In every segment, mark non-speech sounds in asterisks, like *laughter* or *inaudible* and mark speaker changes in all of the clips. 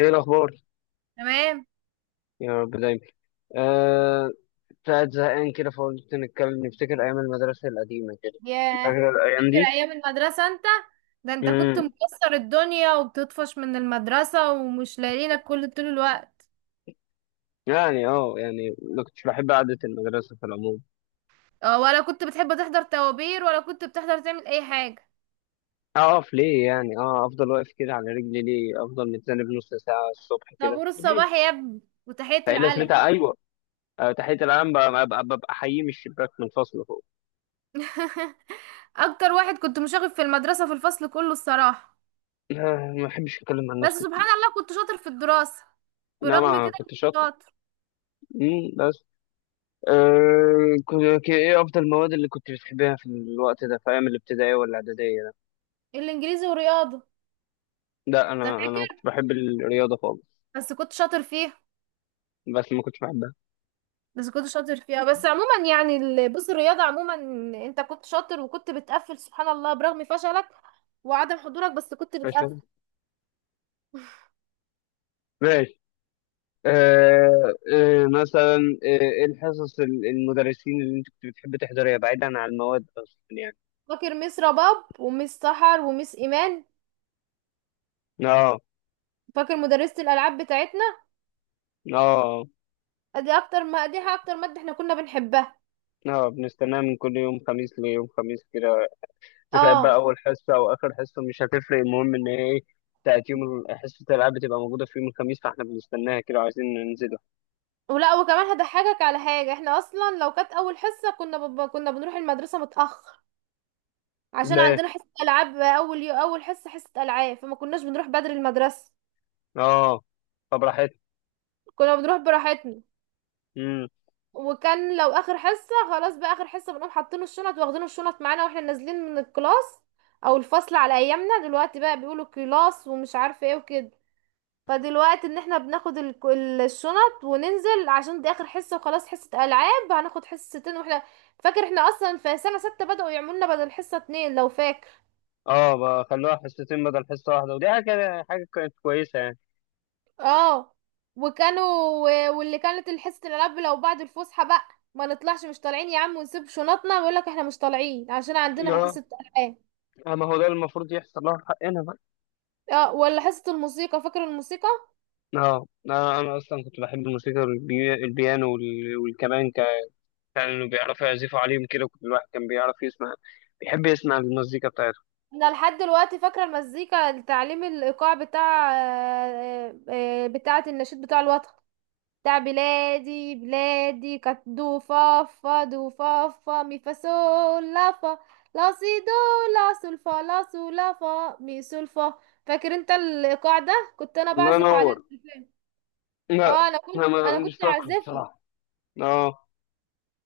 Speaker 1: ايه الاخبار؟
Speaker 2: تمام.
Speaker 1: يا رب دايما. آه قاعد زهقان كده، فقلت نتكلم نفتكر ايام المدرسه القديمه كده.
Speaker 2: ياه،
Speaker 1: فاكر الايام
Speaker 2: فاكر
Speaker 1: دي؟
Speaker 2: ايام المدرسة انت؟ ده انت كنت
Speaker 1: امم
Speaker 2: مكسر الدنيا وبتطفش من المدرسة ومش لاقيينك كل طول الوقت.
Speaker 1: يعني يعني ما كنتش بحب قعده المدرسه في العموم.
Speaker 2: اه، ولا كنت بتحب تحضر طوابير ولا كنت بتحضر تعمل اي حاجة؟
Speaker 1: اقف ليه يعني؟ اه افضل واقف كده على رجلي ليه؟ افضل متذنب نص ساعه الصبح كده
Speaker 2: طابور
Speaker 1: ليه؟
Speaker 2: الصباح يا ابني وتحية
Speaker 1: فايه
Speaker 2: العلم.
Speaker 1: لازمتها؟ ايوه، تحيه العام ببقى حييه من الشباك من الفصل فوق.
Speaker 2: *laughs* اكتر واحد كنت مشاغب في المدرسة في الفصل كله الصراحة.
Speaker 1: *laughs* ما بحبش اتكلم عن
Speaker 2: بس
Speaker 1: نفسي
Speaker 2: سبحان
Speaker 1: كتير.
Speaker 2: الله كنت شاطر في الدراسة،
Speaker 1: انا
Speaker 2: برغم
Speaker 1: ما
Speaker 2: كده كنت
Speaker 1: كنت شاطر.
Speaker 2: شاطر.
Speaker 1: بس، ايه افضل المواد اللي كنت بتحبها في الوقت ده؟ في ايام الابتدائيه ولا الاعداديه ده؟
Speaker 2: الانجليزي ورياضة.
Speaker 1: لا،
Speaker 2: انت
Speaker 1: انا ما كنتش
Speaker 2: فاكر؟
Speaker 1: بحب الرياضه خالص.
Speaker 2: بس كنت شاطر فيها.
Speaker 1: بس ما كنتش بحبها.
Speaker 2: بس كنت شاطر فيها، بس عموما يعني بص الرياضة عموما، انت كنت شاطر وكنت بتقفل سبحان الله برغم فشلك وعدم حضورك، بس كنت
Speaker 1: ماشي
Speaker 2: بتقفل.
Speaker 1: كده؟ ماشي. أه، أه، مثلا آه، ايه الحصص المدرسين اللي انت كنت بتحب تحضرها بعيدا عن المواد اصلا يعني؟
Speaker 2: فاكر ميس رباب وميس سحر وميس ايمان؟
Speaker 1: اه.
Speaker 2: فاكر مدرسة الالعاب بتاعتنا؟
Speaker 1: اه.
Speaker 2: دي اكتر ما دي اكتر مادة احنا كنا بنحبها.
Speaker 1: اه، بنستناها من كل يوم خميس ليوم خميس كده. تخيل بقى،
Speaker 2: اه،
Speaker 1: اول حصه او اخر حصه مش هتفرق، المهم ان هي ايه. بتاعت حصه الالعاب بتبقى موجوده في يوم الخميس، فاحنا بنستناها كده وعايزين ننزل.
Speaker 2: ولا وكمان هضحكك على حاجة، احنا اصلا لو كانت اول حصة كنا بنروح المدرسة متأخر، عشان
Speaker 1: ليه؟
Speaker 2: عندنا حصة العاب اول حصة حصة العاب، فما كناش بنروح بدري المدرسة.
Speaker 1: اه. طب راحت؟
Speaker 2: كنا بنروح براحتنا.
Speaker 1: امم
Speaker 2: وكان لو اخر حصه خلاص، بقى اخر حصه بنقوم حاطين الشنط واخدين الشنط معانا واحنا نازلين من الكلاس او الفصل. على ايامنا دلوقتي بقى بيقولوا كلاس ومش عارفه ايه وكده. فدلوقتي ان احنا بناخد الشنط وننزل عشان دي اخر حصه وخلاص، حصه العاب هناخد حصتين واحنا. فاكر احنا اصلا في سنه سته بداوا يعملوا لنا بدل حصه اتنين لو فاكر؟
Speaker 1: اه، بقى خلوها حصتين بدل حصه واحده، حاجه كانت كويسه يعني.
Speaker 2: اه. وكانوا، واللي كانت الحصه الالعاب لو بعد الفسحه بقى، ما نطلعش، مش طالعين يا عم، ونسيب شنطنا ويقول لك احنا مش طالعين عشان عندنا
Speaker 1: اه،
Speaker 2: حصه العاب.
Speaker 1: آه، ما هو ده المفروض يحصل لها في حقنا بقى.
Speaker 2: اه، ولا حصة الموسيقى، فاكر الموسيقى؟
Speaker 1: اه، انا اصلا كنت بحب الموسيقى البيانو والكمان كانوا بيعرفوا يعزفوا عليهم كده. كنت الواحد كان بيعرف يسمع، بيحب يسمع المزيكا بتاعتهم.
Speaker 2: انا لحد دلوقتي فاكرة المزيكا، تعليم الايقاع بتاع بتاعة النشيد بتاع الوطن، بتاع بلادي بلادي. كانت دو فا فا دو فا فا مي فا سول لا فا، لا سي دو، لا سول فا لا سول لا فا مي سول فا. فاكر انت الايقاع ده؟ كنت انا
Speaker 1: الله
Speaker 2: بعزف على
Speaker 1: ينور.
Speaker 2: التليفون.
Speaker 1: لا،
Speaker 2: اه، انا
Speaker 1: انا
Speaker 2: كنت انا
Speaker 1: مش
Speaker 2: كنت
Speaker 1: فاكره
Speaker 2: اعزفها.
Speaker 1: بصراحه. اه.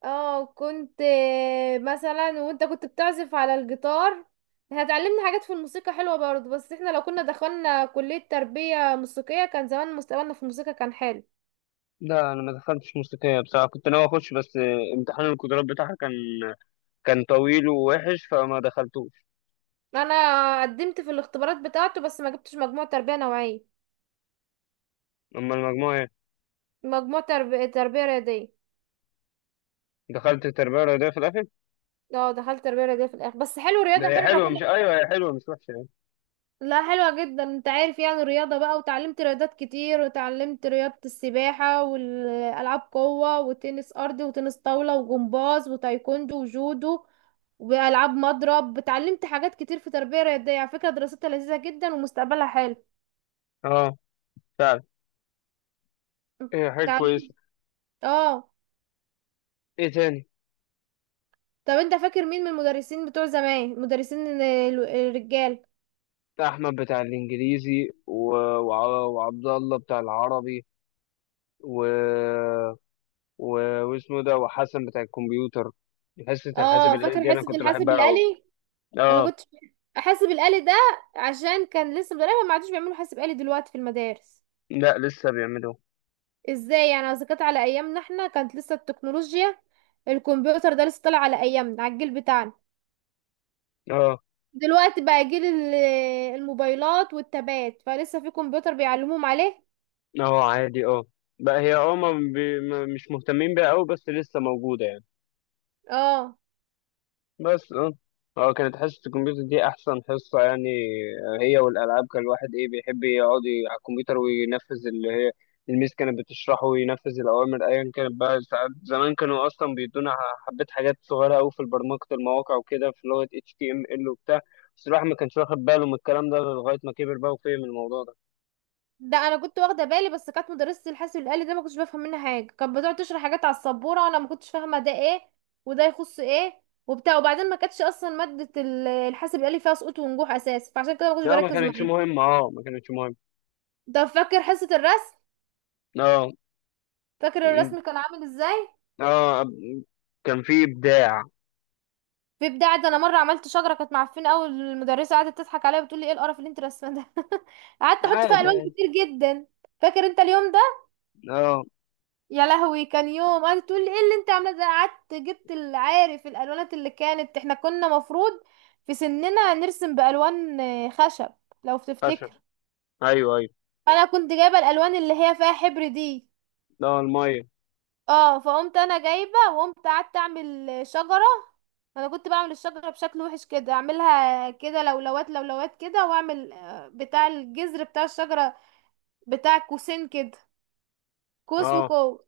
Speaker 2: اه كنت. مثلا وانت كنت بتعزف على الجيتار، هتعلمنا حاجات في الموسيقى حلوة برضه. بس احنا لو كنا دخلنا كلية تربية موسيقية كان زمان مستقبلنا في الموسيقى كان حلو.
Speaker 1: لا، انا ما دخلتش موسيقيه بصراحه، كنت ناوي اخش بس آه، امتحان القدرات بتاعها كان- كان طويل ووحش، فما دخلتوش.
Speaker 2: انا قدمت في الاختبارات بتاعته بس ما جبتش مجموع تربية نوعية.
Speaker 1: أما المجموع إيه؟
Speaker 2: مجموع تربية رياضية.
Speaker 1: دخلت التربية الرياضية في الآخر؟
Speaker 2: اه دخلت تربية رياضية في الاخر، بس حلو
Speaker 1: ده
Speaker 2: رياضة
Speaker 1: هي
Speaker 2: حلو احنا
Speaker 1: حلوة،
Speaker 2: كنا.
Speaker 1: مش أيوة هي حلوة مش وحشة يعني.
Speaker 2: لا حلوة جدا، انت عارف يعني الرياضة بقى، وتعلمت رياضات كتير وتعلمت رياضة السباحة والألعاب قوة وتنس أرضي وتنس طاولة وجمباز وتايكوندو وجودو وألعاب مضرب. اتعلمت حاجات كتير في تربية رياضية، على فكرة دراستها لذيذة جدا ومستقبلها حلو.
Speaker 1: أه، فعلا. هي حاجة كويسة.
Speaker 2: اتعلمت. اه.
Speaker 1: إيه تاني؟
Speaker 2: طب انت فاكر مين من المدرسين بتوع زمان، المدرسين الرجال؟
Speaker 1: أحمد بتاع الإنجليزي وعبد الله بتاع العربي، و... و... واسمه ده، وحسن بتاع الكمبيوتر. حصة الحاسب
Speaker 2: اه،
Speaker 1: الآلي
Speaker 2: فاكر
Speaker 1: دي أنا
Speaker 2: حصة
Speaker 1: كنت
Speaker 2: الحاسب
Speaker 1: بحبها أوي.
Speaker 2: الآلي؟ انا
Speaker 1: أه.
Speaker 2: كنت، حاسب الآلي ده، عشان كان لسه مدرسة. ما عادوش بيعملوا حاسب آلي دلوقتي في المدارس؟
Speaker 1: لا، لسه بيعملوها.
Speaker 2: ازاي يعني؟ اذا كانت على ايامنا احنا كانت لسه التكنولوجيا، الكمبيوتر ده لسه طالع على ايامنا على الجيل بتاعنا.
Speaker 1: أه.
Speaker 2: دلوقتي بقى جيل الموبايلات والتابات، فلسه في كمبيوتر بيعلموهم عليه؟
Speaker 1: أه، عادي، أه. بقى هي أه، ما بي... ما- مش مهتمين بيها أوي، بس لسه موجودة يعني.
Speaker 2: اه.
Speaker 1: بس اه، هو كانت حصة الكمبيوتر دي أحسن حصة يعني. آه، هي والألعاب، كان الواحد إيه بيحب يقعد على الكمبيوتر وينفذ اللي هي الميس كانت بتشرحه، وينفذ الأوامر أيا كانت بقى. ساعات زمان كانوا أصلا بيدونا حبة حاجات صغيرة أوي في برمجة المواقع وكده، في لغة HTML وبتاع. بس الواحد ما كانش واخد باله من الكلام ده لغاية ما كبر بقى وفهم الموضوع ده.
Speaker 2: ده انا كنت واخده بالي بس كانت مدرسه الحاسب الآلي ده ما كنتش بفهم منها حاجه، كانت بتقعد تشرح حاجات على السبوره وانا ما كنتش فاهمه ده ايه وده يخص ايه وبتاع. وبعدين ما كانتش اصلا ماده الحاسب الآلي فيها سقوط ونجوح اساسا، فعشان كده ما كنتش
Speaker 1: لا، ما
Speaker 2: بركز
Speaker 1: كانتش
Speaker 2: معاها.
Speaker 1: مهمة، اه ما كانتش مهمة.
Speaker 2: طب فاكر حصه الرسم؟
Speaker 1: اه.
Speaker 2: فاكر
Speaker 1: م-
Speaker 2: الرسم كان عامل ازاي؟
Speaker 1: اه، كان في إبداع.
Speaker 2: في ابداع. ده انا مره عملت شجره كانت معفنه قوي، المدرسه قعدت تضحك عليا وتقول لي ايه القرف اللي انت رسمه ده. *laughs* قعدت احط فيها
Speaker 1: عادي
Speaker 2: الوان
Speaker 1: عادي.
Speaker 2: كتير جدا. فاكر انت اليوم ده؟
Speaker 1: اه.
Speaker 2: يا لهوي، كان يوم، قعدت تقول لي ايه اللي انت عامله ده. قعدت جبت، العارف الالوانات اللي كانت، احنا كنا مفروض في سننا نرسم بالوان خشب، لو
Speaker 1: فشل.
Speaker 2: تفتكر.
Speaker 1: أيوه أيوه.
Speaker 2: انا كنت جايبه الالوان اللي هي فيها حبر دي.
Speaker 1: لا، المية.
Speaker 2: اه، فقمت انا جايبه وقمت قعدت اعمل شجره. انا كنت بعمل الشجره بشكل وحش كده، اعملها كده لولوات لولوات كده، واعمل بتاع الجذر بتاع الشجره، بتاع قوسين كده، قوس
Speaker 1: اه،
Speaker 2: وقوس.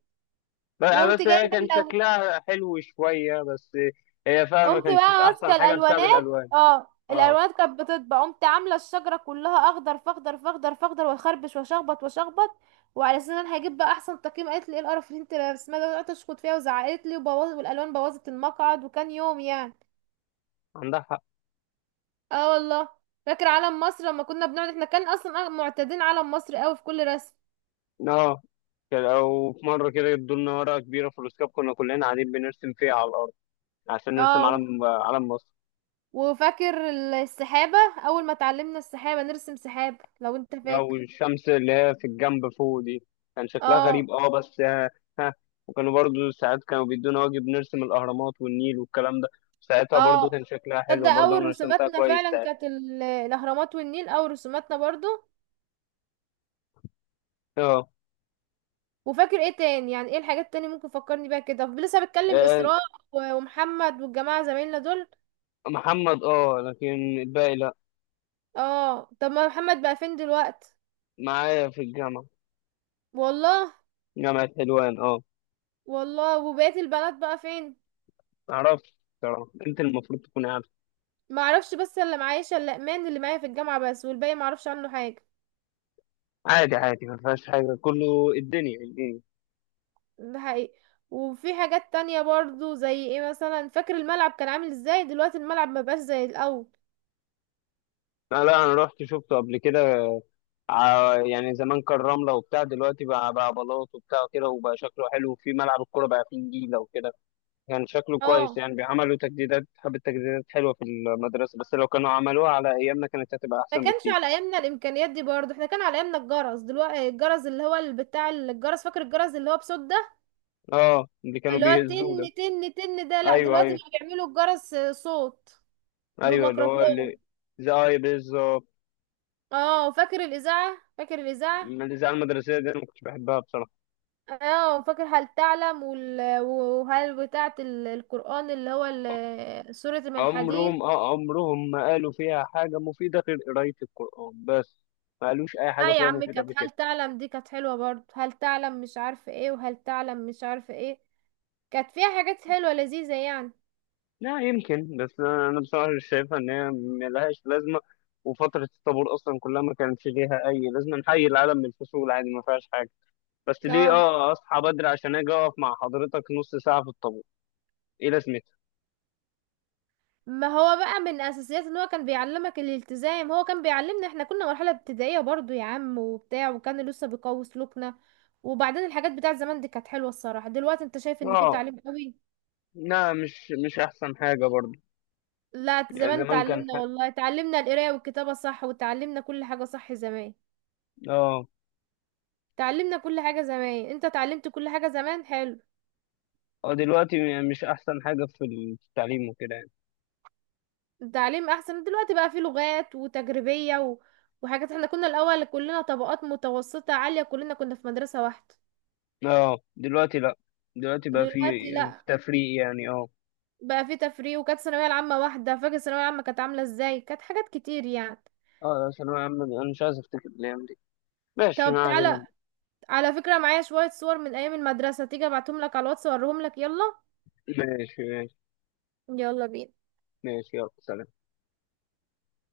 Speaker 1: بس آه،
Speaker 2: وقمت
Speaker 1: بس هي
Speaker 2: جايبه
Speaker 1: كان
Speaker 2: لو،
Speaker 1: شكلها حلو شوية بس. هي فعلا ما
Speaker 2: قمت
Speaker 1: كانتش
Speaker 2: بقى
Speaker 1: أحسن
Speaker 2: ماسكه
Speaker 1: حاجة بسبب
Speaker 2: الالوانات.
Speaker 1: الألوان.
Speaker 2: اه
Speaker 1: اه،
Speaker 2: الالوانات كانت بتطبع، قمت عامله الشجره كلها اخضر فاخضر فاخضر فاخضر واخربش واشخبط واشخبط، وعلى اساس ان انا هجيب بقى احسن تقييم. قالت لي ايه القرف اللي انت رسمها ده، وقعدت اشخط فيها وزعقت لي وبوظت، والالوان بوظت المقعد، وكان يوم يعني.
Speaker 1: عندها حق.
Speaker 2: اه والله. فاكر علم مصر لما كنا بنقعد، احنا كان اصلا معتادين علم مصر قوي في كل رسم.
Speaker 1: اه، كان- أو في مرة كده ادوا لنا ورقة كبيرة في الأسكاب، كنا كلنا قاعدين بنرسم فيها على الأرض عشان
Speaker 2: اه،
Speaker 1: نرسم علم مصر.
Speaker 2: وفاكر السحابة، اول ما اتعلمنا السحابة نرسم سحاب لو انت
Speaker 1: أو
Speaker 2: فاكر؟
Speaker 1: الشمس اللي هي في الجنب فوق دي، كان شكلها
Speaker 2: اه.
Speaker 1: غريب اه، بس ها. ها. وكانوا برضو ساعات كانوا بيدونا واجب نرسم الأهرامات والنيل والكلام ده. ساعتها برضو
Speaker 2: اه،
Speaker 1: كان شكلها
Speaker 2: تصدق
Speaker 1: حلو، برضو
Speaker 2: اول
Speaker 1: أنا رسمتها
Speaker 2: رسوماتنا
Speaker 1: كويس
Speaker 2: فعلا
Speaker 1: ساعتها.
Speaker 2: كانت الاهرامات والنيل، اول رسوماتنا برضو.
Speaker 1: اه.
Speaker 2: وفاكر ايه تاني؟ يعني ايه الحاجات التانية ممكن فكرني بيها كده، لسه بتكلم
Speaker 1: آه،
Speaker 2: اسراء ومحمد والجماعة زمايلنا دول.
Speaker 1: محمد اه، لكن الباقي لا.
Speaker 2: اه طب ما محمد بقى فين دلوقتي؟
Speaker 1: معايا في الجامعة.
Speaker 2: والله.
Speaker 1: جامعة حلوان، اه.
Speaker 2: والله، وبقية البنات بقى فين؟
Speaker 1: معرفش. بصراحة انت المفروض تكون عارف.
Speaker 2: ما اعرفش، بس اللي معايا شلقمان اللي معايا في الجامعة بس، والباقي ما اعرفش عنه حاجة.
Speaker 1: عادي عادي، ما فيهاش حاجة، كله الدنيا الدنيا.
Speaker 2: ده حقيقي. وفي حاجات تانية برضو زي ايه مثلا، فاكر الملعب كان عامل ازاي؟ دلوقتي الملعب ما بقاش زي الاول.
Speaker 1: لا لا، انا رحت شفته قبل كده. يعني زمان كان رملة وبتاع، دلوقتي بقى بلاط وبتاع كده، وبقى شكله حلو، وفي ملعب الكورة بقى فيه نجيلة وكده. كان شكله كويس
Speaker 2: اه،
Speaker 1: يعني، بيعملوا تجديدات، حبة تجديدات حلوة في المدرسة، بس لو كانوا عملوها على أيامنا كانت هتبقى
Speaker 2: ما
Speaker 1: أحسن
Speaker 2: كانش
Speaker 1: بكتير.
Speaker 2: على ايامنا الامكانيات دي برضو، احنا كان على ايامنا الجرس، دلوقتي الجرس اللي هو بتاع الجرس، فاكر الجرس اللي هو بصوت ده،
Speaker 1: اه، اللي كانوا
Speaker 2: اللي هو
Speaker 1: بيهزوه ده.
Speaker 2: تن تن تن ده؟ لا
Speaker 1: أيوه
Speaker 2: دلوقتي
Speaker 1: أيوه.
Speaker 2: بقى بيعملوا الجرس صوت
Speaker 1: ايوه، اللي هو
Speaker 2: بميكروفون.
Speaker 1: اللي، زي اي بالظبط.
Speaker 2: اه، فاكر الاذاعة؟ فاكر الاذاعة؟
Speaker 1: الاذاعه المدرسيه دي انا ما كنتش بحبها بصراحه.
Speaker 2: اه، فاكر هل تعلم وهل بتاعة القرآن اللي هو سورة من الحديد؟
Speaker 1: عمرهم، اه عمرهم ما قالوا فيها حاجه مفيده غير قرايه القران بس. ما قالوش اي حاجه
Speaker 2: لا يا
Speaker 1: فيها
Speaker 2: عم،
Speaker 1: مفيده
Speaker 2: كانت
Speaker 1: قبل
Speaker 2: هل
Speaker 1: كده.
Speaker 2: تعلم دي كانت حلوة برضه، هل تعلم مش عارفة ايه وهل تعلم مش عارفة ايه، كانت فيها حاجات حلوة لذيذة يعني.
Speaker 1: لا يمكن، بس أنا بصراحه مش شايفها ان هي ملهاش لازمه. وفتره الطابور اصلا كلها ما كانش ليها اي لازمه، نحيي العالم من الفصول عادي ما فيهاش حاجه. بس ليه
Speaker 2: اه،
Speaker 1: اه اصحى بدري عشان اجي اقف مع حضرتك نص ساعه في الطابور؟ ايه لازمتها؟
Speaker 2: ما هو بقى من اساسيات ان هو كان بيعلمك الالتزام، هو كان بيعلمنا، احنا كنا مرحلة ابتدائية برضو يا عم وبتاع، وكان لسه بيقوي سلوكنا. وبعدين الحاجات بتاعت زمان دي كانت حلوة الصراحة، دلوقتي انت شايف ان في
Speaker 1: اه،
Speaker 2: تعليم قوي؟
Speaker 1: لا، مش احسن حاجه برضه.
Speaker 2: لا
Speaker 1: يعني
Speaker 2: زمان
Speaker 1: زمان كان
Speaker 2: اتعلمنا، والله اتعلمنا القراية والكتابة صح، وتعلمنا كل حاجة صح زمان.
Speaker 1: اه.
Speaker 2: تعلمنا كل حاجة زمان، انت اتعلمت كل حاجة زمان، حلو.
Speaker 1: اه، دلوقتي مش احسن حاجة في التعليم وكده يعني.
Speaker 2: التعليم احسن دلوقتي، بقى فيه لغات وتجريبية و... وحاجات، احنا كنا الاول كلنا طبقات متوسطة عالية كلنا كنا في مدرسة واحدة.
Speaker 1: اه. دلوقتي لا، دلوقتي بقى في،
Speaker 2: دلوقتي لا،
Speaker 1: في تفريق يعني، اه.
Speaker 2: بقى فيه تفريق. وكانت الثانوية العامة واحدة، فاكر الثانوية العامة كانت عاملة ازاي؟ كانت حاجات كتير يعني.
Speaker 1: اه، ثانوية عامة دي، انا مش عايز افتكر الايام دي. ماشي،
Speaker 2: طب
Speaker 1: ما
Speaker 2: تعالى،
Speaker 1: علينا.
Speaker 2: على فكرة معايا شوية صور من ايام المدرسة، تيجي ابعتهم لك على الواتس اوريهم لك، يلا.
Speaker 1: ماشي. ماشي.
Speaker 2: يلا بينا.
Speaker 1: ماشي، يلا سلام.